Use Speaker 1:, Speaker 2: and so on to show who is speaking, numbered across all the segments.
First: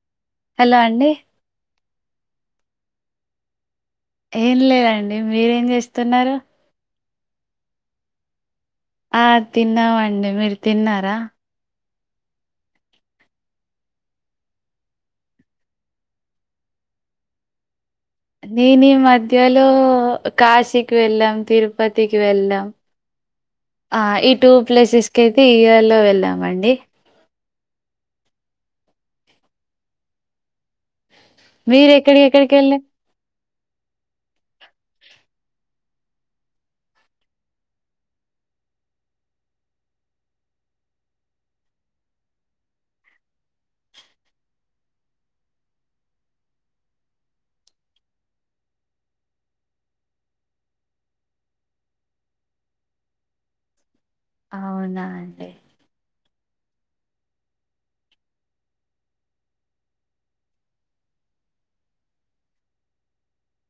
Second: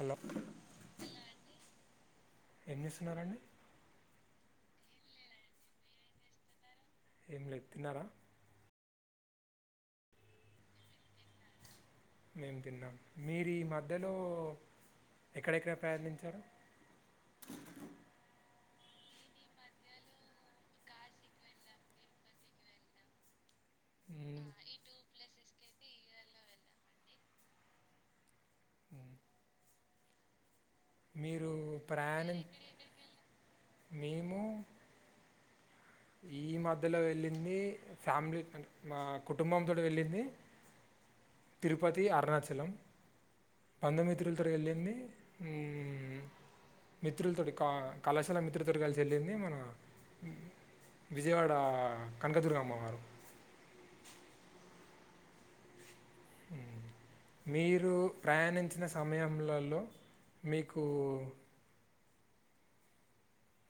Speaker 1: Hello
Speaker 2: hello అండి
Speaker 1: ఏం చేస్తున్నారండి
Speaker 2: ఏం లేదండి మీరేం చేస్తున్నారు
Speaker 1: ఏంలె తిన్నారా
Speaker 2: ఆ తిన్నామండి మీరు తిన్నారా
Speaker 1: మేము తిన్నాం మీరు ఈ మధ్యలో ఎక్కడెక్కడ ప్రయనిచారు
Speaker 2: నేను ఈ మధ్యలో కాశీకి వెళ్ళాం తిరుపతికి వెళ్ళాం ఆ ఈ
Speaker 1: మ్మ్,
Speaker 2: టూ ప్లేసెస్కి అయితే ఈ ఈయర్ లో వెళ్ళామండి
Speaker 1: మ్మ్. మీరు
Speaker 2: మీరేక్కడ
Speaker 1: ప్రయాణం
Speaker 2: ఎక్కడకి వెళ్లేరు
Speaker 1: మేము ఈ మధ్యలో వెళ్ళింది ఫ్యామిలీ మా కుటుంబం తోటి వెళ్ళింది తిరుపతి అరుణాచలం బంధుమ్మిత్రులతో వెళ్ళింది మిత్రులతోటి కళాశాల మిత్రులతో కలిసి వెళ్ళింది మన విజయవాడ కనకదుర్గ అమ్మవారు
Speaker 2: అవునా అండి
Speaker 1: ఉ మీరు ప్రయాణించిన సమయంలలో మీకు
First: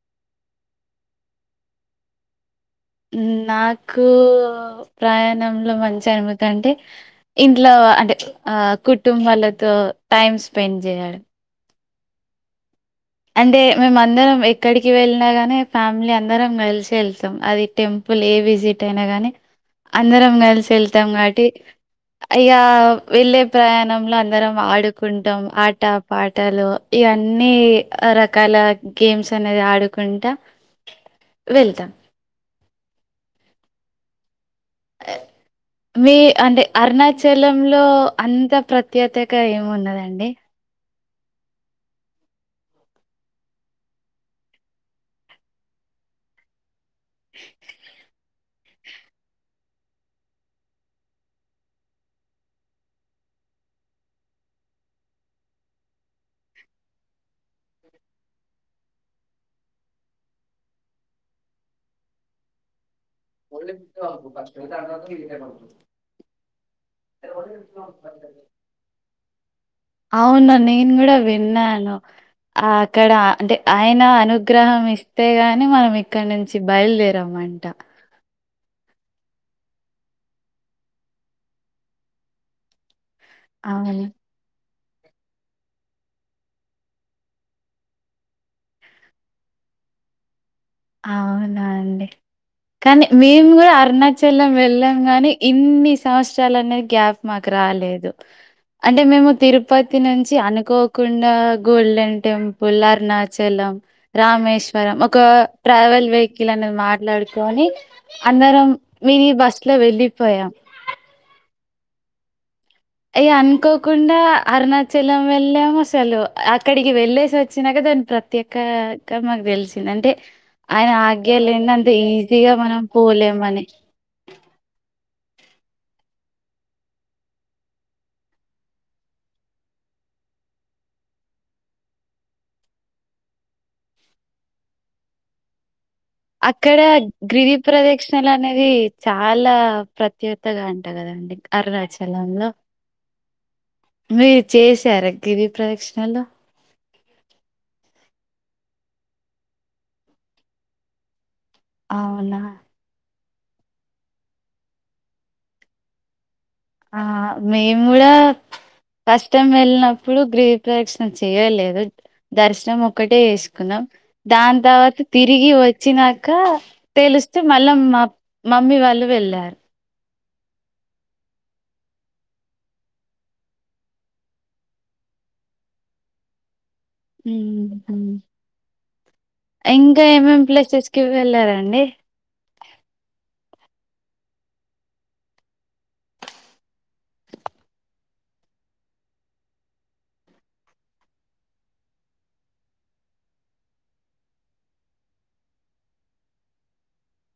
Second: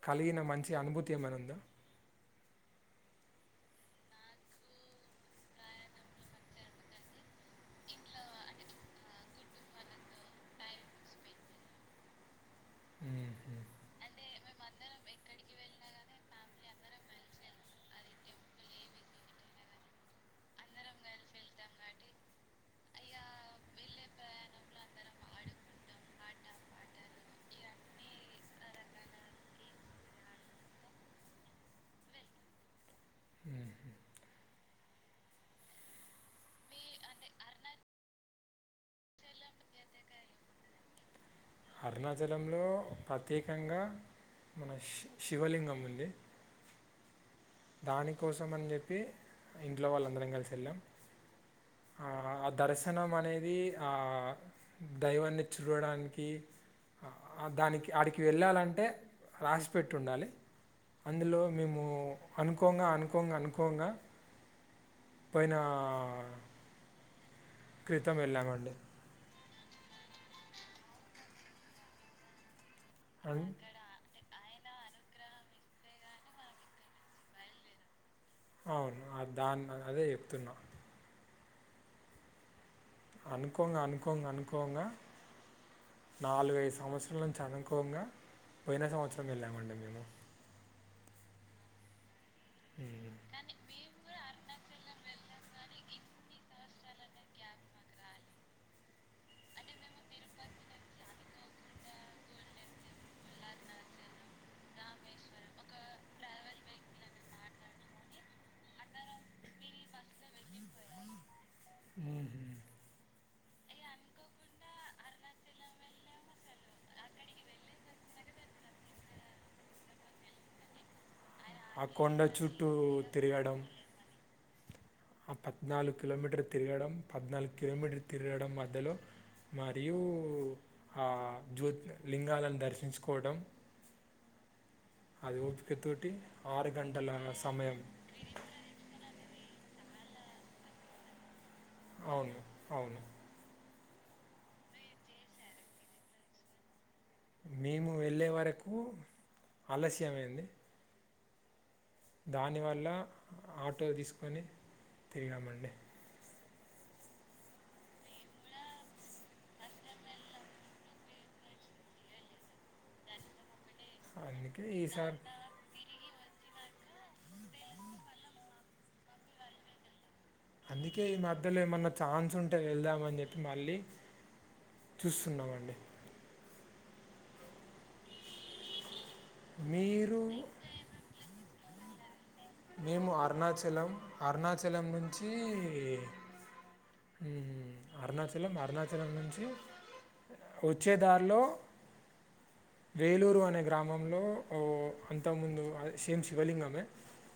Speaker 1: కలిగిన మంచి అనుభూతి ఏమైన ఉందా
Speaker 2: హ్మ్ నాకు ప్రయాణంలో మంచి అనుభతి అంటే ఇంట్లో అంటే ఆ కుటుంబాలతో టైం స్పెండ్ చేయాడం
Speaker 1: మ్మ్హ్
Speaker 2: అంటే మేమ అందరం ఎక్కడికి వెళ్ళినా గాని ఫ్యామిలీ అందరం కలిసి వెళ్తాం అది టెంపుల్ ఇప్పులు ఏ విజిట్ అయినా గానీ అందరం కలిసి వెళ్తాం కాబట్టి ఇగా వెళ్ళే ప్రయాణంలో అందరం ఆడుకుంటాం ఆట పాటలు ఇ అన్నీ రకాల గేమ్స్ అనేది ఆడుకుంటా వెళ్తాం
Speaker 1: మ్మ్.
Speaker 2: అవు మీ అంటే అరుణాచలంలో అంత ప్రత్యేతక ఏమి ఉన్నదండి
Speaker 1: అవు అరుణాచలంలో ప్రత్యేకంగా మన శి శివలింగం ఉంది దానికోసం అని చెప్పి ఇంట్లో వాళ్ళు అందరం కలిసి వెళ్ళాం ఆ దర్శనం అనేది ఆ దైవాన్ని చూడడానికి దానికి ఆడికి వెళ్ళాలంటే రాసిపెట్టి ఉండాలి అందులో మేము అనుకోంగా అను కోంగా అనుకోంగా పోయినా
Speaker 2: ఒదు అవును నేను కూడా విన్నాను ఆ అక్కడ
Speaker 1: అన్
Speaker 2: అంటే ఆయన అను గ్రహం ఇస్తే గాని మనం ఇక్కడ నుంచి బయలుదేరంమంట
Speaker 1: అవును దాన్ని అదే చెప్తున్నా అనుకోంగా
Speaker 2: అవును.
Speaker 1: అనుకోంగా అనుకోంగా నాలుగ ఐదు సంవత్సరాల నుంచి అనుకోంగా పోయిన సంవత్సరం వెళ్ళామండి మేము
Speaker 2: అవునా అండి కానీ
Speaker 1: ఉమ్.
Speaker 2: మేము కూడా అరుణాచలం వెళ్ళాం గాని ఇన్ని సంవత్సరాలు అనేది గ్యాప్ మాకు రాలేదు అంటే మేము తిరుపతి నుంచి అనుకోకుండా గోల్డెన్ టెంపుల్ అరుణాచలం రామేశ్వరం ఒక ట్రావెల్ వెహికల్ అనేది మాట్లాడుకొని అందరం మీని బస్ లో వెళ్ళిపోయాం
Speaker 1: అ
Speaker 2: అయ అనుకోకుండా అరుణాచలం వెళ్ళాము అసలు అక్కడికి వెళ్ళేసి వచ్చినాకదని ప్రత్యేకంగా మాకు తెలిసింది అంటే ఆయన ఆగ్ గ్యలేంది
Speaker 1: ఆ
Speaker 2: అంత
Speaker 1: కొండ
Speaker 2: ఈజీగా
Speaker 1: చుట్టూ
Speaker 2: మనం
Speaker 1: తిరగడం
Speaker 2: పోలేమని
Speaker 1: ఆ పద్నాలుగు కిలోమీటర్ తిరగడం పద్నాలుగు కిలోమీటర్ తిరగడం మధ్యలో మరియు ఆ జ్యోతి లింగాలను దర్శించుకోవడం అది ఓపిక తో
Speaker 2: అక్కడ గిరి ప్రదక్షిణలు అనేది చాలా ప్రత్యేతగా అంట కదాండి
Speaker 1: అవును
Speaker 2: అరుణాచలంలో
Speaker 1: అవును
Speaker 2: మీరు చేసారా గిరి ప్రదక్షిణలు
Speaker 1: మేము వెళ్ళే వరకు ఆలస్యమైంది
Speaker 2: అవునా!
Speaker 1: దానివల్ల ఆటో తీసుకొని తిరిగామండి
Speaker 2: ఆహ మేము కూడా ఫస్ట్ టైం వెళ్ళినప్పుడు గిరి ప్రదక్షణ చేయలేదు దర్శనం ఒక్కటే ఎస్ కున్నం దాని
Speaker 1: అందుకే
Speaker 2: తర్వాత
Speaker 1: ఈసారి
Speaker 2: తిరిగి వచ్చినాక తెలిస్తే మళ్ళ మ మమ్మీ వాళ్ వెళ్ళారు
Speaker 1: అందుకే ఈ మధ్యలో ఏమన్న ఛాన్స్ ఉంటే వెళ్దామని చెప్పి మళ్ళీ. చూస్తున్నామండి.
Speaker 2: మ్హు ఇంకా
Speaker 1: మీరు
Speaker 2: ఏమేం ప్లేసెస్కి వెళ్లారండి? అండి
Speaker 1: మేము అరుణాచలం అరుణాచలం నుంచీ ఉహు అరుణాచలం అరుణాచలం నుంచి వచ్చే దారిలో వేలూరు అనే గ్రామంలో ఓ అంత ముందు అదె సేమ్ శివలింగమే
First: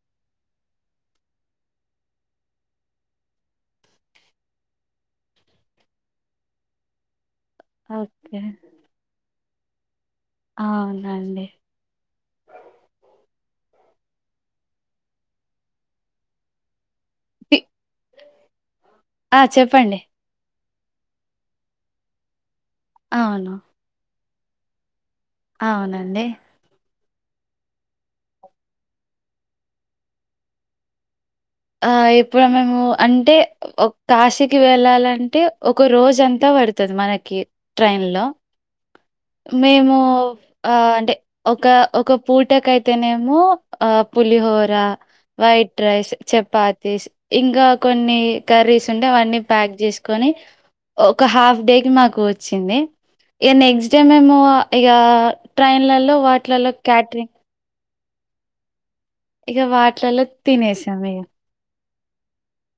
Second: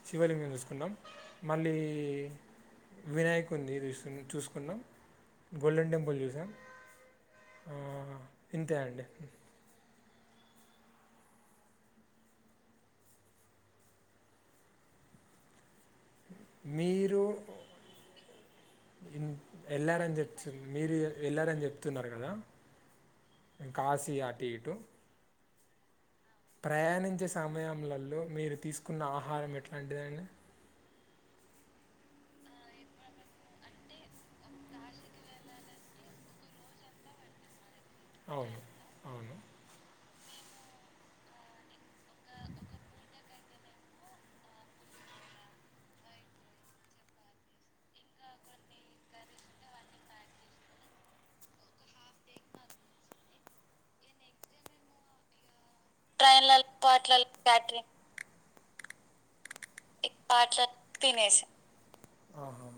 Speaker 1: శివలింగం చూసుకున్నాం. మళ్ళీ, వినాయకున్నీ చూసు చూసుకున్నాం. గోల్డెన్ టెంపుల్ చూసాం. ఆ
Speaker 2: ఓకే
Speaker 1: ఇంతే అండి.
Speaker 2: అవునండి.
Speaker 1: మీరు
Speaker 2: పి- ఆ చెప్పండి
Speaker 1: ఎల్లారని చెప్తే మీరు వెళ్ళారని చెప్తున్నారు కదా,
Speaker 2: అవును
Speaker 1: కాశీ అటు ఇటు.
Speaker 2: అవునండి
Speaker 1: ప్రయాణించే సమయంలలో మీరు తీసుకున్న ఆహారం ఎట్లాంటిదండి?
Speaker 2: ఆ ఇప్పుడు మేము అంటే కాశీకి వెళ్ళాలంటే ఒక రోజంతా పడతది మనకి ట్రైన్ లో
Speaker 1: అవును అవును
Speaker 2: మేము ఆ అంటే ఒక ఒక పూటకైతేనేమో, ఆ పులిహోర, వైట్ రైస్ చెప్ పాతీస్, ఇంకా కొన్ని కర్రీస్ ఉంటె అవన్నీ ప్యాక్ చేసుకొని, ఒక హాఫ్ డేకి మాకు వచ్చింది. ఇక నెక్స్ట్ డే మేము ఇక ట్రైన్లలో
Speaker 1: ట్రైన్లలో
Speaker 2: వాటిలలో
Speaker 1: పాట్లలో
Speaker 2: క్యాటరింగ్
Speaker 1: క్యాటరింగ్
Speaker 2: ఇక వాటిలలో
Speaker 1: పాట్ల
Speaker 2: తినేసాం ఇగ.
Speaker 1: తినేసాం ఆహా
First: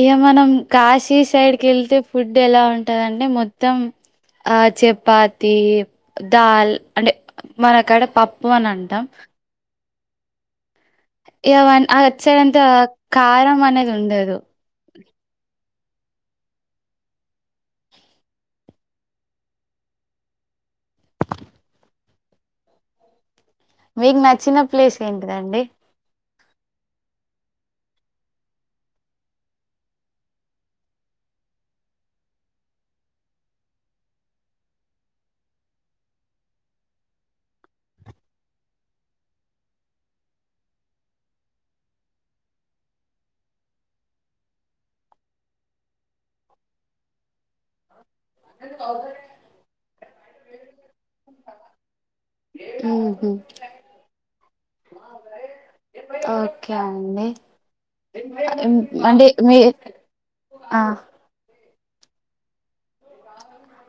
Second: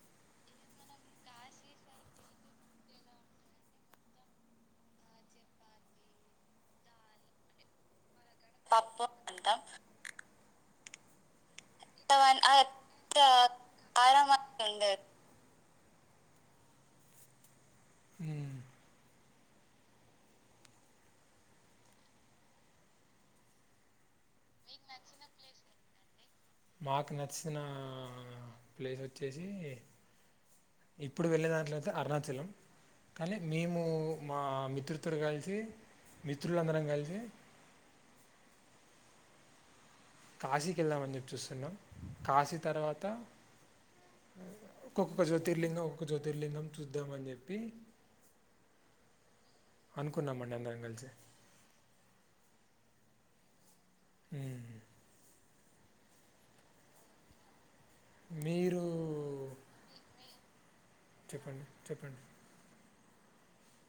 Speaker 2: ఇగ మనం కాశీ సైడ్ కి వెళ్తే ఫుడ్ ఎలా ఉంటందంటే మొత్తం ఆ చపాతి, దాల్ అంటే మనకాడ పప్ ప్పు అనంటాం
Speaker 1: పప్పు అంటాం
Speaker 2: ఇగ అవన్ ఆ అటు సైడ్
Speaker 1: అవన్ ఆ
Speaker 2: అంత కారం అనేది
Speaker 1: కారం
Speaker 2: ఉండదు.
Speaker 1: అనేది ఉండదు మ్
Speaker 2: మీకు నచ్చిన ప్లేస్ ఏంటిదండి?
Speaker 1: మాకు నచ్చిన ప్లేస్ వచ్చేసి, ఇప్పుడు వెళ్ళే దాంట్లో అయితే అరుణాచలం. కానీ మేము మా మిత్రుతురో కలిసి మిత్రులందరం కలిసి కాశీకి వెళ్దామని చెప్పి చూస్తున్నాం. కాశీ తర్వాత, ఒక్కొక్క జ్యోతిర్లింగం, ఒక్క జ్యోతిర్లింగం చూద్దాం అని చెప్పి
Speaker 2: అ
Speaker 1: అనుకున్నాం అండి అందరం కలిసి.
Speaker 2: మ్ హు
Speaker 1: మ్
Speaker 2: ఓకే అండి
Speaker 1: మీరు
Speaker 2: అంటే మీ, ఆ,
Speaker 1: చెప్పండి చెప్పండి.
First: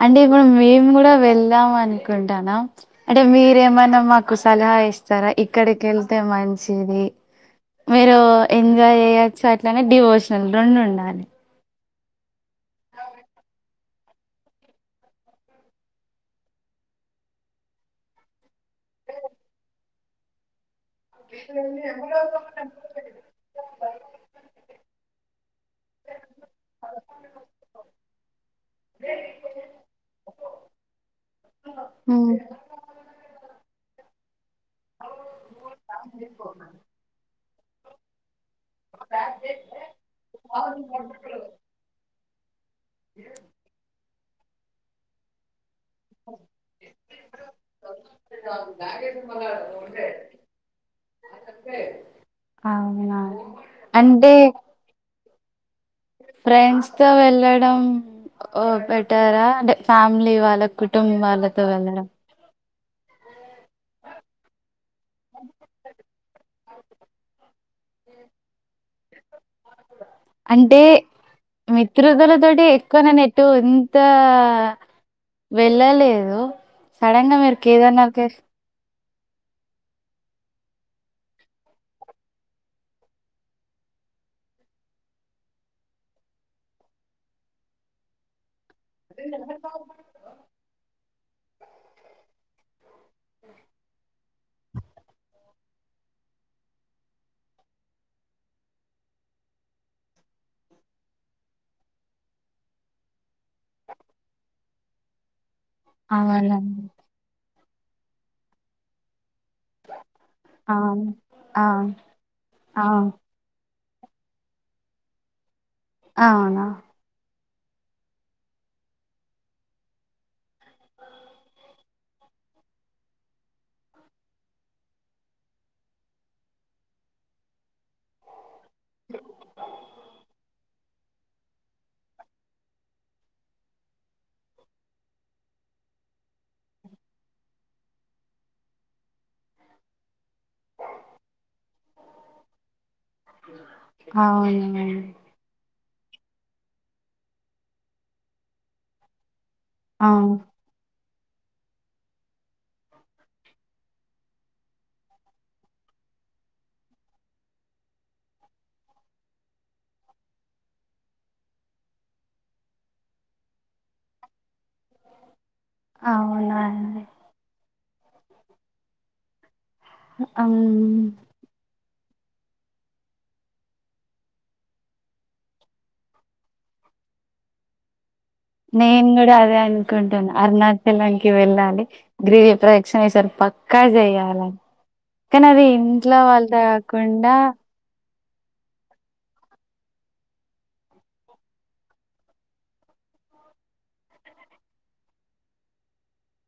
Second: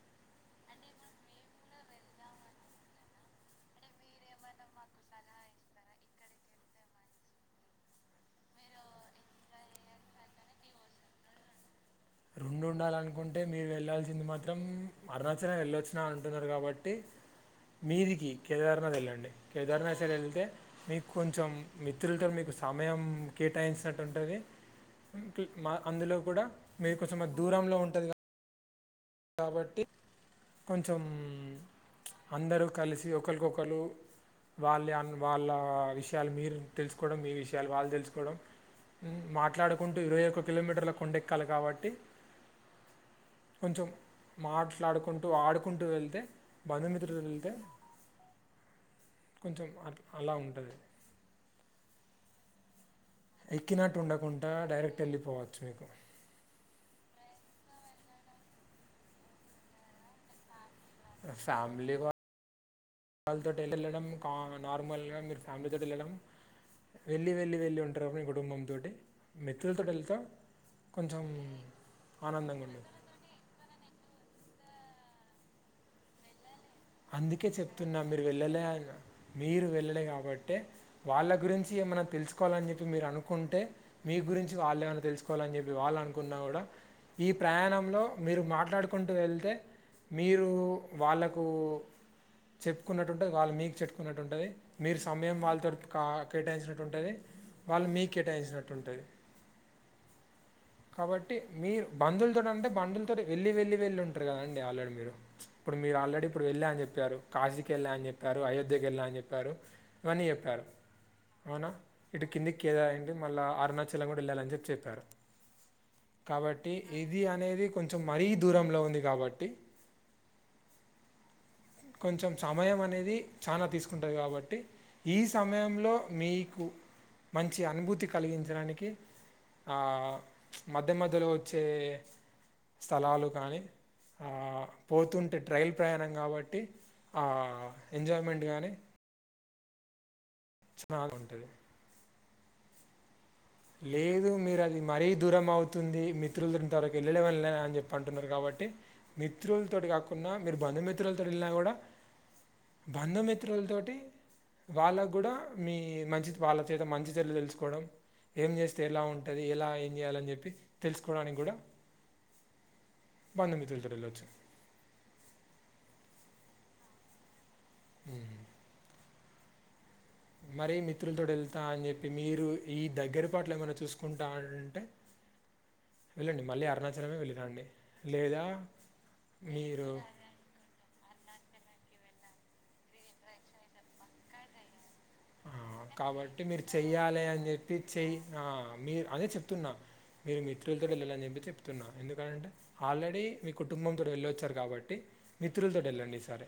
Speaker 2: అంటే ఇప్పుడు మేము కూడా వెళ్దాం అనుకుంటన్నాం. అంటే మీరేమన మాకు సలహా ఇస్తారా? ఇక్కడికెళ్తే మంచిది. మీరు ఎంజాయ్ చేయొచ్చు అట్లనే డివోషనల్ రొండు ఉండాలి.
Speaker 1: రెండు ఉండాలనుకుంటే మీరు వెళ్ళాల్సింది మాత్రం, అరుణాచలం వెళ్ళొచ్చినా అంటున్నారు కాబట్టి, మీదికి కేదార్నాథ్ వెళ్ళండి కేదారనాథ్ సైడ్ వెళ్తే మీకు కొంచెం మిత్రులతో మీకు సమయం కేటాయించినట్టు ఉంటుంది ఉంటూ మా అందులో కూడా మీ కొంచెం దూరంలో ఉంటది క కాబట్టి కొంచెం
Speaker 2: ఉమ్
Speaker 1: అందరూ కలిసి ఒకలీకొకలు వాళ్ళే అన్ వాళ్ళ విషయాలు మీరు తెలుసుకోవడం, మీ విషయాలు వాళ్ళు తెలుసుకోవడం. మాట్లాడుకుంటూ ఇరవై ఒక్క కిలోమీటర్ల కొండెక్కాలి కాబట్టి, కొంచెం మాట్లాడుకుంటూ ఆడుకు కుంటూ వెళ్తే బంధుమిత్రు వెళ్తే కొంచెం అట్లా అలా ఉంటుంది
Speaker 2: అవును
Speaker 1: ఎక్కినట్టు ఉండకుండా డైరెక్ట్ వెళ్ళిపోవచ్చు మీకు
Speaker 2: ఫ్రెండ్స్ తో వెళ్ళడం ఓ బెటరా అంటే ఫ్యామిలీ వాళ్ళ కు కుటుంబాలతో
Speaker 1: ఫ్యామిలీ
Speaker 2: వెళ్ళడం
Speaker 1: వాళ్ళతో వెళ్ళడం కా నార్మల్గా మీరు ఫ్యామిలీ తోటి వెళ్ళడం వెళ్ళి వెళ్ళి వెళ్ళి ఉంటారు మీ కుటుంబంతోటి మిత్రులతోటి వెళ్తా
Speaker 2: అంటే
Speaker 1: ఆనందంగా
Speaker 2: మిత్రుతలతోోటి
Speaker 1: ఉండదు
Speaker 2: ఎక్కువ నేను ఎటు ఇంత వెళ్ళలేదు సడన్ గా
Speaker 1: అందుకే
Speaker 2: మీరు
Speaker 1: చెప్తున్నా మీరు
Speaker 2: కేదార్నాథ్కి
Speaker 1: వెళ్ళలే ఆయన మీరు వెళ్ళి కాబట్టే వాళ్ళ గురించి ఏమైన్నా తెలుసుకోవాలని చెప్పి మీరు అనుకుంటే మీ మీ గురించి వాళ్ళు ఏమైనా తెలుసుకోవాలని చెప్పి వాళ్ళు అనుకున్నా కూడా ఈ ప్రయాణంలో మీరు మాట్లాడు కుంటూ వెళ్తే మీరు వాళ్ళకు చెప్పుకున్నట్టుంటుంది వాళ్ళ మీకు చెప్పుకున్నట్టు ఉంటుంది మీరు సమయం వాళ్ళతోటి క కేటాయించినట్టు ఉంటది వాళ్ళు మీ కేటాయించినట్ంటుంది కాబట్టి మీరు బంధులతో అంటే బంధులతోటి వెళ్ళలి వెళ్ళలి వెళ్ళలి ఉంటారు కదండి ఆల్రెడీ మీరు ఇప్పుడు మీరు ఆల్రెడీ ఇప్పుడు వెళ్ళ అని
Speaker 2: అవునండి
Speaker 1: చెప్పారు కాశీ కే వెళ్ళాలని చెప్పారు అయోధ్యకి వెళ్లా అని చెప్పారు ప్పారు ఇవన్న చెప్పారు
Speaker 2: అవును
Speaker 1: మనం
Speaker 2: అవును
Speaker 1: ఇటు కిందికి
Speaker 2: అవును
Speaker 1: కె మళ్ళ అరుణాచ చలం కూడా అని వెళ్లాలని చెప్పారు
Speaker 2: అవునా
Speaker 1: కాబట్టి ఇది అనేది కొంచెం మరీ దూరంలో ఉంది కాబట్టి కొంచెం సమయం అనేది చానా తీసుకుంటాది కాబట్టి ఈ సమయంలో మీకు మంచి అనుభూతి కలిగించడాని కి ఆ మధ్య మధ్యలో వచ్చే స్థలాలు కానీ ఆ పోతుంటే ట్రైల్ ప్రయాణం కాబట్టి ట్టి ఆ ఎంజాయ్మెంట్ కానీ చిమా బాగా ఉంటది లేదు మీరు అది
Speaker 2: అవునండి
Speaker 1: మరీ దూరం అవుతు తుంది మిత్రుల ఇంత వరకు వెళ్ళనే వెళ్ళలే అని చెప్ప అంటున్నారు కాబట్టి మీదు మిత్రులతోటి కాకుండా
Speaker 2: అవును
Speaker 1: మీరు బంధుమిత్రులతో వెళ్ళినా కూడా బంధుమిత్రులతోటి వాళ్ళకు కూడా మీ మంచి వాళ్ళ చేత మంచి చెడులు తెలుసుకోవడం ఏం చేస్తే ఎలా ఉంటది ఎలా ఏం చేయాలని చెప్పి తెలుసుకోవడానికి కూడా బంధుమిత్రులతోటి వెళ్ళొచ్చు
Speaker 2: అవునాండి
Speaker 1: మరీ మిత్రులతో వెళ్తా అని చెప్ పి మీరు ఈ దగ్గర పాట్లు లో ఏమైనా చూసుకుంటాా అంటే వెళ్ళండి మళ్ళీ అరుణాచలమే వెళ్లి రండి
Speaker 2: నేను కూడా అదే అనుకుంటున అరుణాచలానికి వెళ్ళాలి గ్రీవ ప్రదక్షణ ఈసారి పక్కా చేయ్యాల కానీ
Speaker 1: ఆ!
Speaker 2: అది ఇంట్లో
Speaker 1: కాబట్టి
Speaker 2: వాళ్ళ
Speaker 1: మీరు చెయ్యాలి
Speaker 2: కాకుండా
Speaker 1: అని చెప్పి చెయ్ ఆ మీ అదే చెప్తున్నా మీరు మిత్రులతో వెళ్ళాలని చెప్పి చెప్తున్నా ఎందుకంటే ఆల్రెడీ మీ కుటుంబంతో వెళ్ళొచ్చారు కాబట్టి మిత్రులతోటి వెళ్ళండి ఈ సరి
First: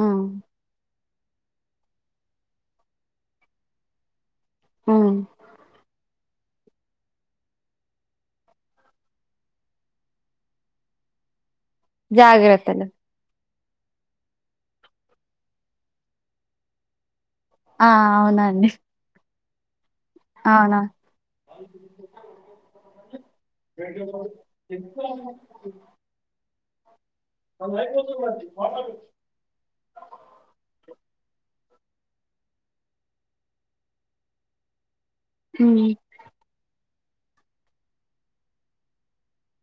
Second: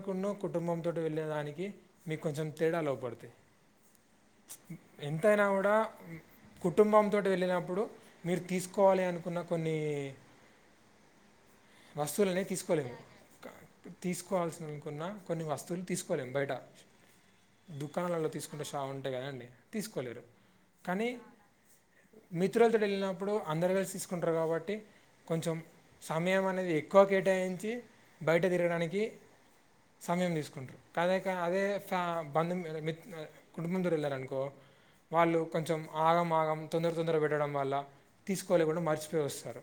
Speaker 2: మ్మ్
Speaker 1: కుటుంబం తోటి వెళ్ళేదానికి మీకు కొంచెం తేడాలు అగుపడతాయి
Speaker 2: మ్మ్
Speaker 1: ఎంతైనా కూడా కుటుంబంతోటి వెళ్ళినప్పుడు మీరు తీసుకోవాలి అనుకున్న కొన్ని వస్తువులని
Speaker 2: జాగ్రత్తలు
Speaker 1: తీసుకోలేము తీసుకోవాల్సినవి కొన్న కొన్ని వస్తువులు తీసుకోలేం బయట
Speaker 2: ఆ
Speaker 1: దుకాణాలలో తీసుకుంటే
Speaker 2: అవునండి
Speaker 1: షాలంట కదండి తీసుకోలేరు
Speaker 2: అవునా
Speaker 1: కానీ మిత్రులతోటి వెళ్ళినప్పుడు అందరు కలిసి తీసుకుంటారు కాబట్టి కొంచెం సమయమ ఎక్కువ కేటాయించి బయట తిరగడానికి సమయం తీసుకుంటారు కాద అదే బంధు మిత్ కుటుంబంతో వెళ్ళారు అనుకో వాళ్ళు కొంచెం
Speaker 2: మ్మ్
Speaker 1: ఆగం ఆగం తొందర తొందర పెట్టడం వల్ల తీసుకోలేకుండా మర్చిపోయి వస్తారు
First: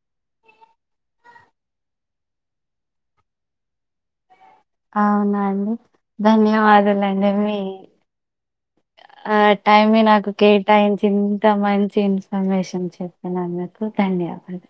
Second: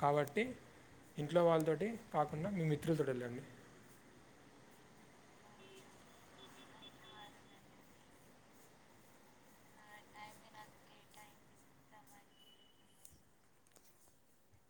Speaker 1: కాబట్టి ఇంట్లో వాళ్ళతోటి కాకుండా మీ మిత్రులతో వెళ్ళండి
Speaker 2: అవునవును ధన్యవాదలండి మీ ఆ టైమ్ నాకు కేటాయించి ఇంత మంచి ఇన్ఫర్మేషన్ చెప్పినందుకు మీకు థ్యాంక్ న్యదాలు